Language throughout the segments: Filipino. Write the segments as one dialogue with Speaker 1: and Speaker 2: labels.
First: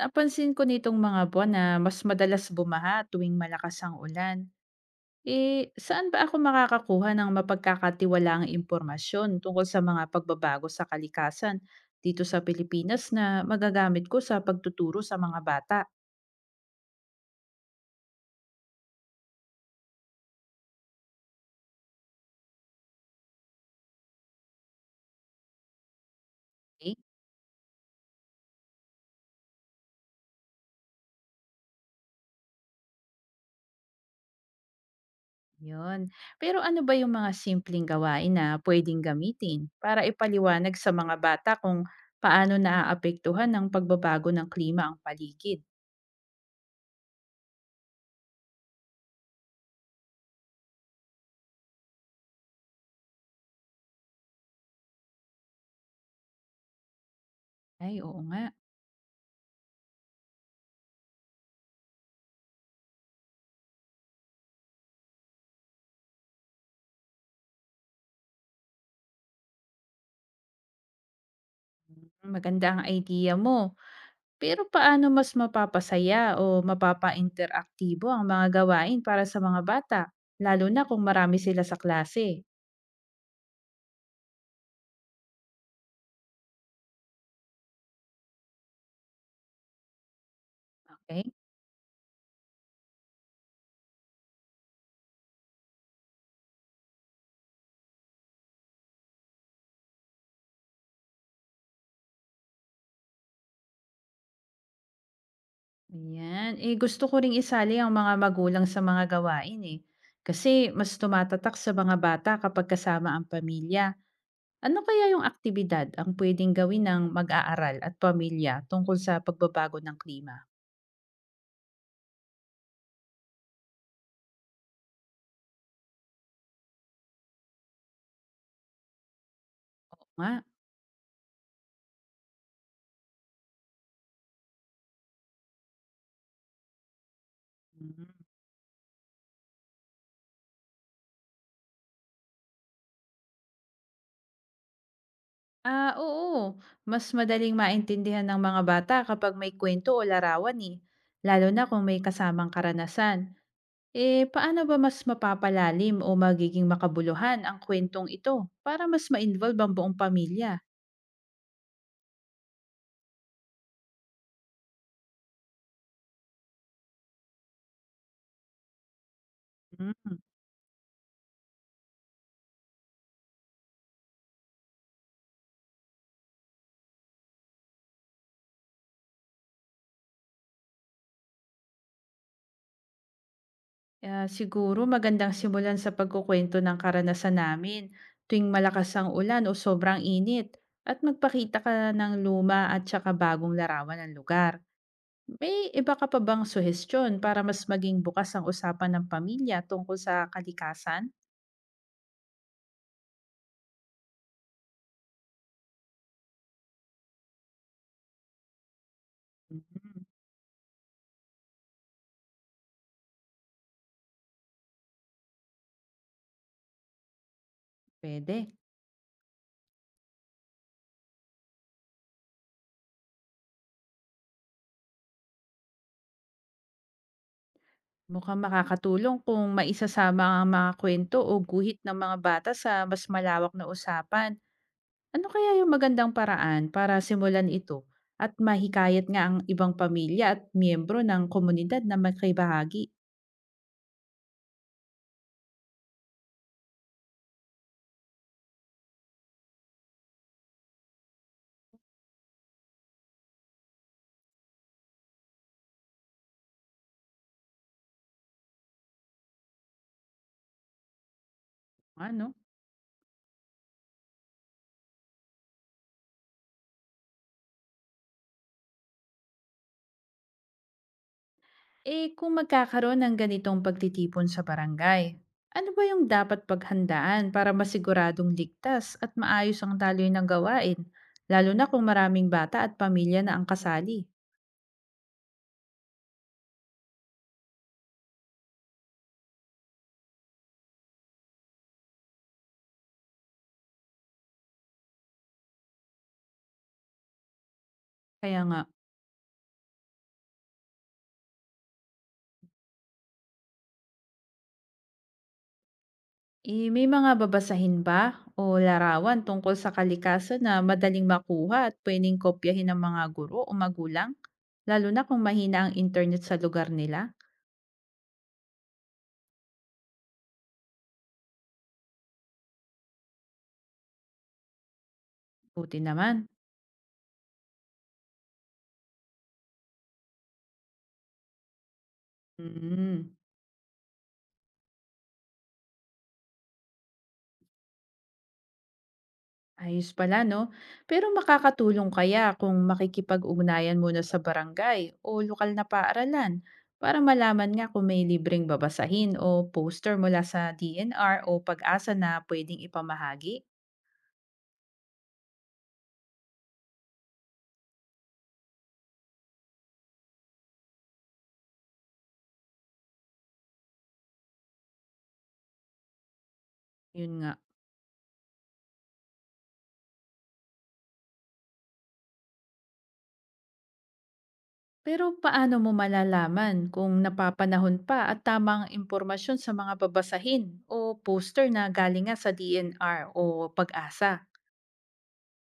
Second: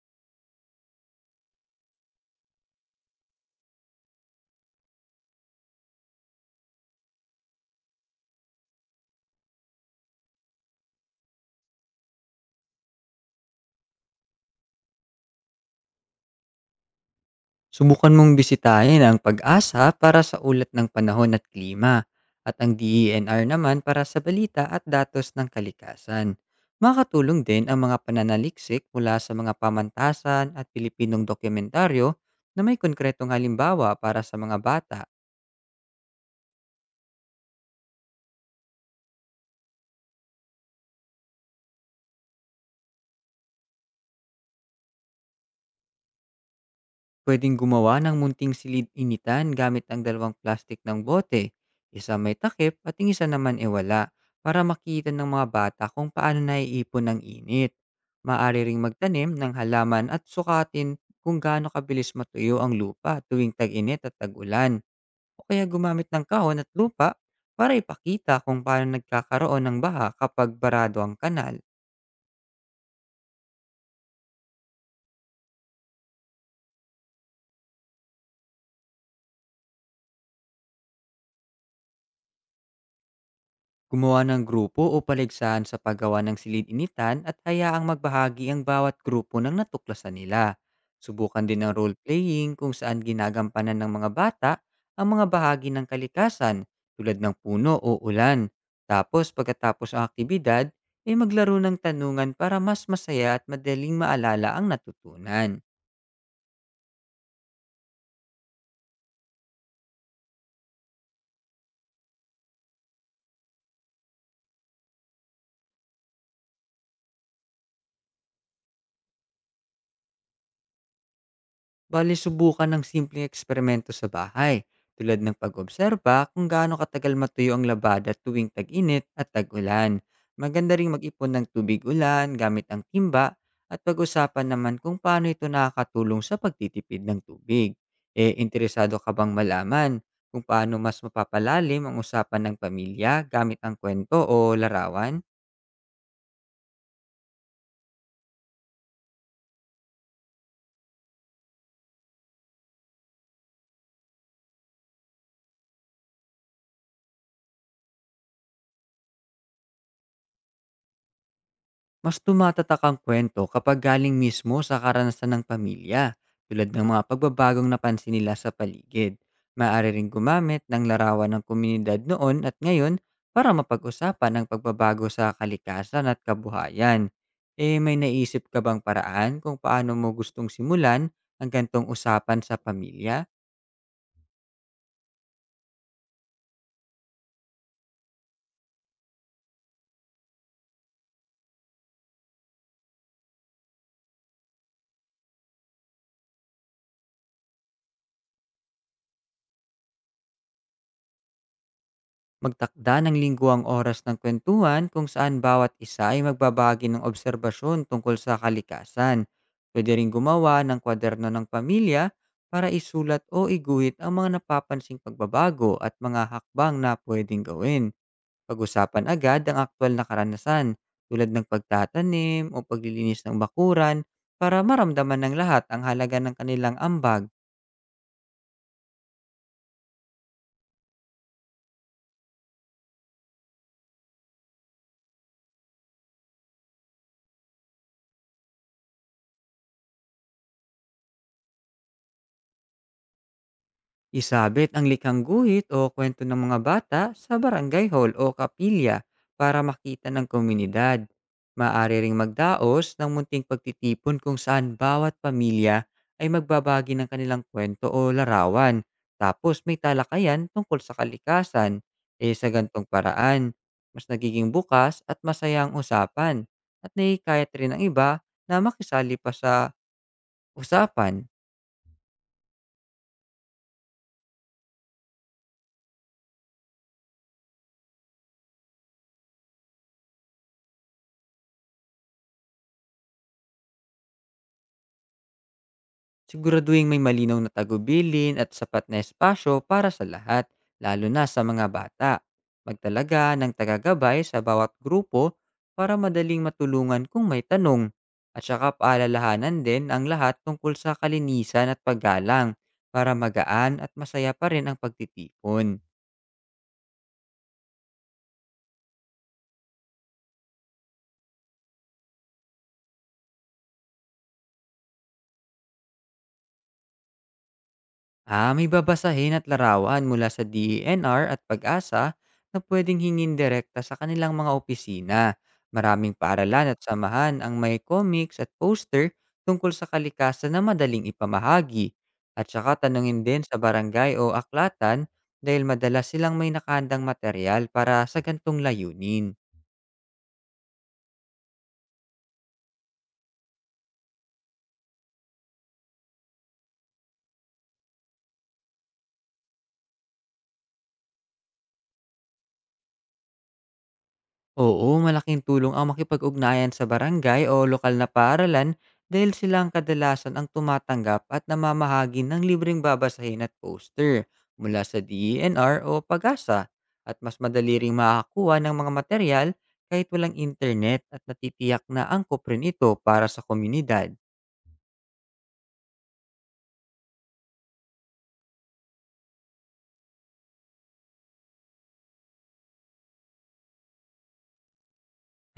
Speaker 1: Napansin ko nitong mga buwan na mas madalas bumaha tuwing malakas ang ulan. Saan ba ako makakakuha ng mapagkakatiwalaang impormasyon tungkol sa mga pagbabago sa kalikasan dito sa Pilipinas na magagamit ko sa pagtuturo sa mga bata?
Speaker 2: Subukan mong bisitahin ang pag-asa para sa ulat ng panahon at klima, at ang DENR naman para sa balita at datos ng kalikasan.
Speaker 1: Eh,
Speaker 2: Makatulong din ang mga pananaliksik mula sa mga pamantasan at Pilipinong dokumentaryo na may konkretong halimbawa para sa mga bata.
Speaker 1: yun. Pero ano ba yung mga simpleng gawain na pwedeng gamitin para ipaliwanag sa mga bata kung paano naaapektuhan ng pagbabago ng klima ang paligid?
Speaker 2: Pwedeng gumawa ng munting silid-initan gamit ang dalawang plastik ng bote. Isa may takip at yung isa naman e wala, para makita ng mga bata kung paano naiipon ng init.
Speaker 1: Ay, oo nga.
Speaker 2: Maaari ring magtanim ng halaman at sukatin kung gaano kabilis matuyo ang lupa tuwing tag-init at tag-ulan. O kaya gumamit ng kahon at lupa para ipakita kung paano nagkakaroon ng baha kapag barado ang kanal.
Speaker 1: Mm, Maganda ang idea mo. Pero paano mas mapapasaya o mapapainteraktibo ang mga gawain para sa mga bata, lalo na kung marami sila sa klase?
Speaker 2: Gumawa ng grupo o paligsahan sa paggawa ng silid-initan at hayaang magbahagi ang bawat grupo ng natuklasan nila.
Speaker 1: Okay?
Speaker 2: Subukan din ang role-playing kung saan ginagampanan ng mga bata ang mga bahagi ng kalikasan, tulad ng puno o ulan. Tapos pagkatapos ang aktibidad, ay maglaro ng tanungan para mas masaya at madaling maalala ang natutunan.
Speaker 1: Ayan. Gusto ko ring isali ang mga magulang sa mga gawain, kasi mas tumatatak sa mga bata kapag kasama ang pamilya. Ano kaya yung aktibidad ang pwedeng gawin ng mag-aaral at pamilya tungkol sa pagbabago ng klima?
Speaker 2: Bali, subukan ng simpleng eksperimento sa bahay, tulad ng pag-obserba kung gaano katagal matuyo ang labada tuwing tag-init at tag-ulan.
Speaker 1: Oo nga.
Speaker 2: Maganda ring mag-ipon ng tubig-ulan gamit ang timba at pag-usapan naman kung paano ito nakakatulong sa pagtitipid ng tubig.
Speaker 1: Hmm.
Speaker 2: Eh, interesado ka bang malaman kung paano mas mapapalalim ang usapan ng pamilya gamit ang kwento o larawan?
Speaker 1: Ah, oo. Mas madaling maintindihan ng mga bata kapag may kwento o larawan eh. Lalo na kung may kasamang karanasan. Paano ba mas mapapalalim o magiging makabuluhan ang kwentong ito para mas ma-involve ang buong pamilya?
Speaker 2: Mas tumatatak ang kwento kapag galing mismo sa karanasan ng pamilya, tulad ng mga pagbabagong napansin nila sa paligid. Maaari ring
Speaker 1: Mm.
Speaker 2: gumamit ng larawan ng komunidad noon at ngayon para mapag-usapan ang pagbabago sa kalikasan at kabuhayan. Eh, may naisip ka bang paraan kung paano mo gustong simulan ang gantong usapan sa pamilya?
Speaker 1: Ah, siguro magandang simulan sa pagkukwento ng karanasan namin tuwing malakas ang ulan o sobrang init at magpakita ka ng luma at saka bagong larawan ng lugar. May iba ka pa bang suhestyon para mas maging bukas ang usapan ng pamilya tungkol sa kalikasan?
Speaker 2: Magtakda ng lingguang oras ng kwentuhan kung saan bawat isa ay magbabahagi ng obserbasyon tungkol sa kalikasan. Pwede
Speaker 1: Mm,
Speaker 2: rin gumawa ng kwaderno ng pamilya para isulat o iguhit ang mga napapansing pagbabago at mga hakbang na pwedeng gawin.
Speaker 1: pwede.
Speaker 2: Pag-usapan agad ang aktwal na karanasan, tulad ng pagtatanim o paglilinis ng bakuran, para maramdaman ng lahat ang halaga ng kanilang ambag.
Speaker 1: Mukhang makakatulong kung maisasama ang mga kwento o guhit ng mga bata sa mas malawak na usapan. Ano kaya yung magandang paraan para simulan ito at mahikayat nga ang ibang pamilya at miyembro ng komunidad na magkaibahagi?
Speaker 2: Isabit ang likhang guhit o kwento ng mga bata sa barangay hall o kapilya para makita ng komunidad. Maaari ring magdaos ng munting pagtitipon kung saan bawat pamilya ay magbabagi ng kanilang kwento o larawan. Tapos may talakayan tungkol sa kalikasan.
Speaker 1: Ano?
Speaker 2: Eh sa gantong paraan, mas nagiging bukas at masaya ang usapan, at naikayat rin ang iba na makisali pa sa usapan.
Speaker 1: Kung magkakaroon ng ganitong pagtitipon sa barangay, ano ba yung dapat paghandaan para masiguradong ligtas at maayos ang daloy ng gawain, lalo na kung maraming bata at pamilya na ang kasali?
Speaker 2: Siguraduhing may malinaw na tagubilin at sapat na espasyo para sa lahat, lalo na sa mga bata. Magtalaga ng tagagabay sa bawat grupo para madaling matulungan kung may tanong.
Speaker 1: Kaya
Speaker 2: At
Speaker 1: nga,
Speaker 2: saka paalalahanan din ang lahat tungkol sa kalinisan at paggalang para magaan at masaya pa rin ang pagtitipon.
Speaker 1: may mga babasahin ba o larawan tungkol sa kalikasan na madaling makuha at pwedeng kopyahin ng mga guro o magulang, lalo na kung mahina ang internet sa lugar nila?
Speaker 2: Ah, may babasahin at larawan mula sa DENR at pag-asa na pwedeng hingin direkta sa kanilang mga opisina.
Speaker 1: Buti
Speaker 2: Maraming
Speaker 1: naman.
Speaker 2: paaralan at samahan ang may comics at poster tungkol sa kalikasan na madaling ipamahagi. At saka
Speaker 1: Mm.
Speaker 2: tanungin din sa barangay o aklatan, dahil madalas silang may nakahandang material para sa gantong layunin.
Speaker 1: Ayos pala, no? Pero makakatulong kaya kung makikipag-ugnayan muna sa barangay o lokal na paaralan para malaman nga kung may libreng babasahin o poster mula sa D N r o pag-asa na pwedeng ipamahagi?
Speaker 2: Oo, malaking tulong ang makipag-ugnayan sa barangay o lokal na paaralan, dahil sila ang kadalasan ang tumatanggap at namamahagi ng libreng babasahin at poster mula sa DENR o pagasa,
Speaker 1: Yun
Speaker 2: at
Speaker 1: nga.
Speaker 2: mas madali ring makakuha ng mga material kahit walang internet at natitiyak na angkop rin ito para sa komunidad.
Speaker 1: Pero paano mo malalaman kung napapanahon pa at tamang impormasyon sa mga babasahin o poster na galing nga sa D N r o pag-asa?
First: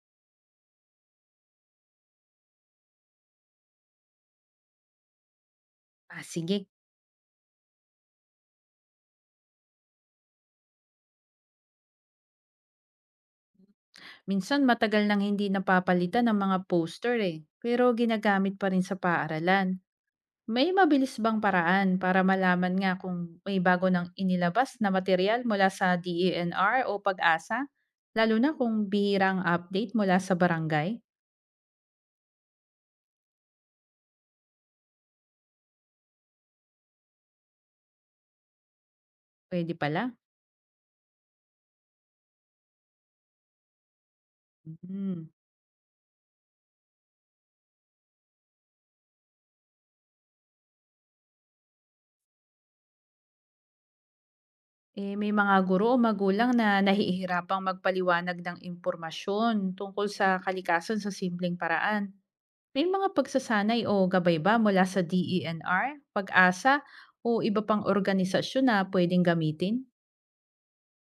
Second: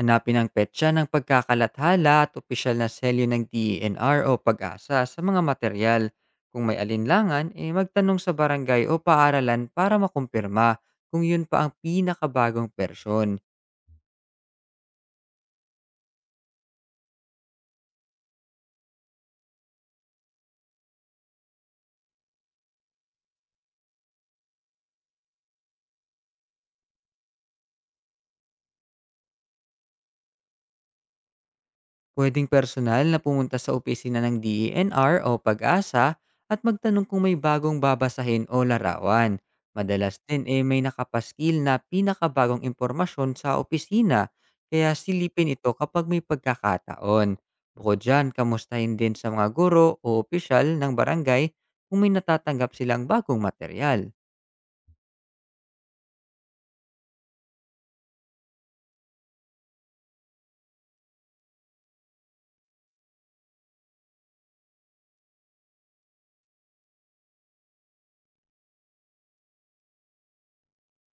Speaker 2: Hanapin ang petsa ng pagkakalathala at opisyal na selyo ng DENR o pag-asa sa mga material.
Speaker 1: Ah,
Speaker 2: Kung
Speaker 1: sige.
Speaker 2: may alinlangan, eh magtanong sa barangay o paaralan para makumpirma kung yun pa ang pinakabagong persyon.
Speaker 1: Minsan matagal nang hindi napapalitan ng mga poster eh, pero ginagamit pa rin sa paaralan. May mabilis bang paraan para malaman nga kung may bago nang inilabas na material mula sa DENR o pag-asa? Lalo na kung bihirang update mula sa barangay?
Speaker 2: Pwedeng personal na pumunta sa opisina ng DENR o pag-asa at magtanong kung may bagong babasahin o larawan.
Speaker 1: Pwede
Speaker 2: Madalas
Speaker 1: pala.
Speaker 2: din eh may nakapaskil na pinakabagong impormasyon sa opisina, kaya
Speaker 1: Mhm.
Speaker 2: silipin ito kapag may pagkakataon. Bukod dyan, kamustahin din sa mga guro o opisyal ng barangay kung may natatanggap silang bagong material.
Speaker 1: May mga guro o magulang na nahihirapang magpaliwanag ng impormasyon tungkol sa kalikasan sa simpleng paraan. May mga pagsasanay o gabay ba mula sa DENR, pag-asa, o iba pang organisasyon na pwedeng gamitin?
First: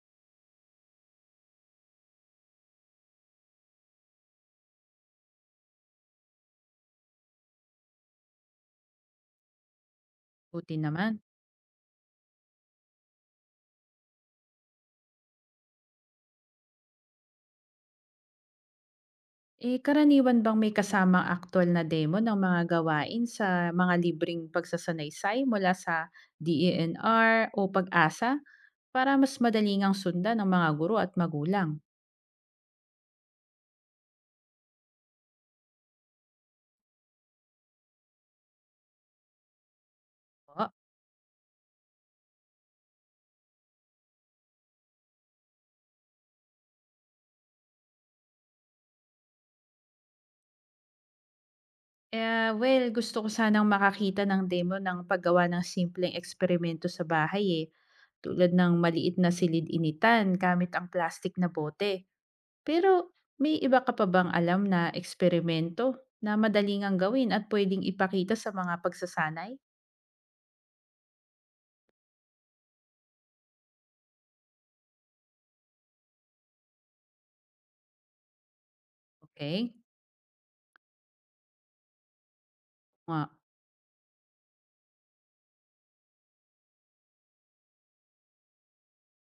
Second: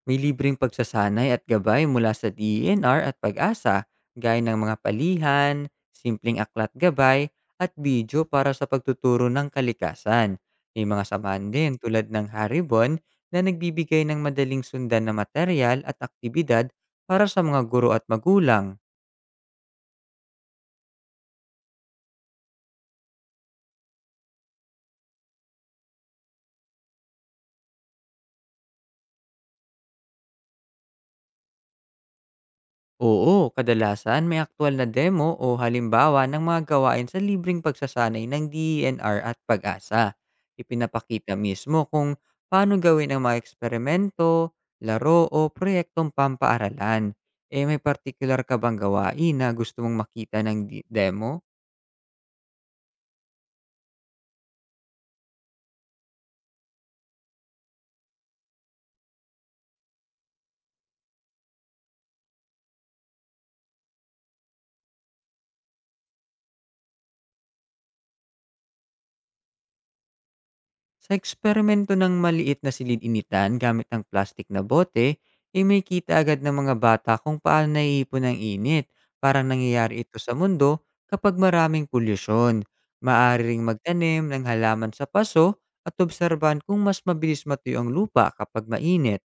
Speaker 2: May libreng pagsasanay at gabay mula sa DENR at pag-asa, gaya ng mga palihan, simpleng aklat gabay, at video para sa pagtuturo ng kalikasan.
Speaker 1: Buti
Speaker 2: May mga
Speaker 1: naman.
Speaker 2: samahan din tulad ng Haribon na nagbibigay ng madaling sundan na material at aktibidad para sa mga guro at magulang.
Speaker 1: Karaniwan bang may kasamang aktual na demo ng mga gawain sa mga libreng pagsasanaysay mula sa DENR o pag-asa para mas madaling ang sundan ng mga guro at magulang?
Speaker 2: Oo, kadalasan may aktwal na demo o halimbawa ng mga gawain sa libreng pagsasanay ng DENR at pag-asa. Ipinapakita mismo kung paano gawin ang mga eksperimento, laro o proyektong pampaaralan. Eh may particular ka bang gawain na gusto mong makita ng demo?
Speaker 1: Gusto ko sanang makakita ng demo ng paggawa ng simpleng eksperimento sa bahay eh. Tulad ng maliit na silid-initan gamit ang plastic na bote. Pero may iba ka pa bang alam na eksperimento na madaling ang gawin at pwedeng ipakita sa mga pagsasanay?
Speaker 2: Sa eksperimento ng maliit na silid-initan gamit ng plastik na bote, eh may kita agad ng mga bata kung paano naiipon ang init. Parang
Speaker 1: Okay.
Speaker 2: nangyayari ito sa mundo kapag maraming polusyon.
Speaker 1: Nga.
Speaker 2: Maaari ring magtanim ng halaman sa paso at obserban kung mas mabilis matuyo ang lupa kapag mainit.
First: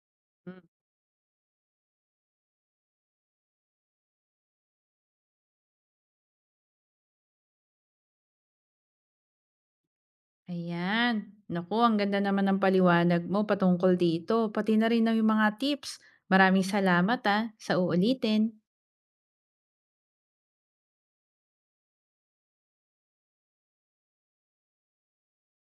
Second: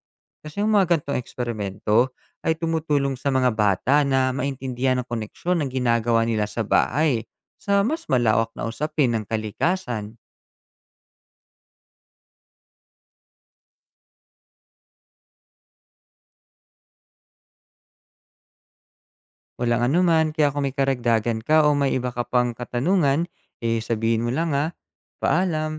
Speaker 1: Mm.
Speaker 2: Kasi ang mga gantong eksperimento ay tumutulong sa mga bata na maintindihan ang koneksyon ng ginagawa nila sa bahay sa mas malawak na usapin ng kalikasan.
Speaker 1: Ayan. Naku, ang ganda naman ng paliwanag mo patungkol dito. Pati na rin ng mga tips. Maraming salamat ah, sa uulitin.
Speaker 2: Walang anuman, kaya kung may karagdagan ka o may iba ka pang katanungan, eh, sabihin mo lang, ah. Paalam.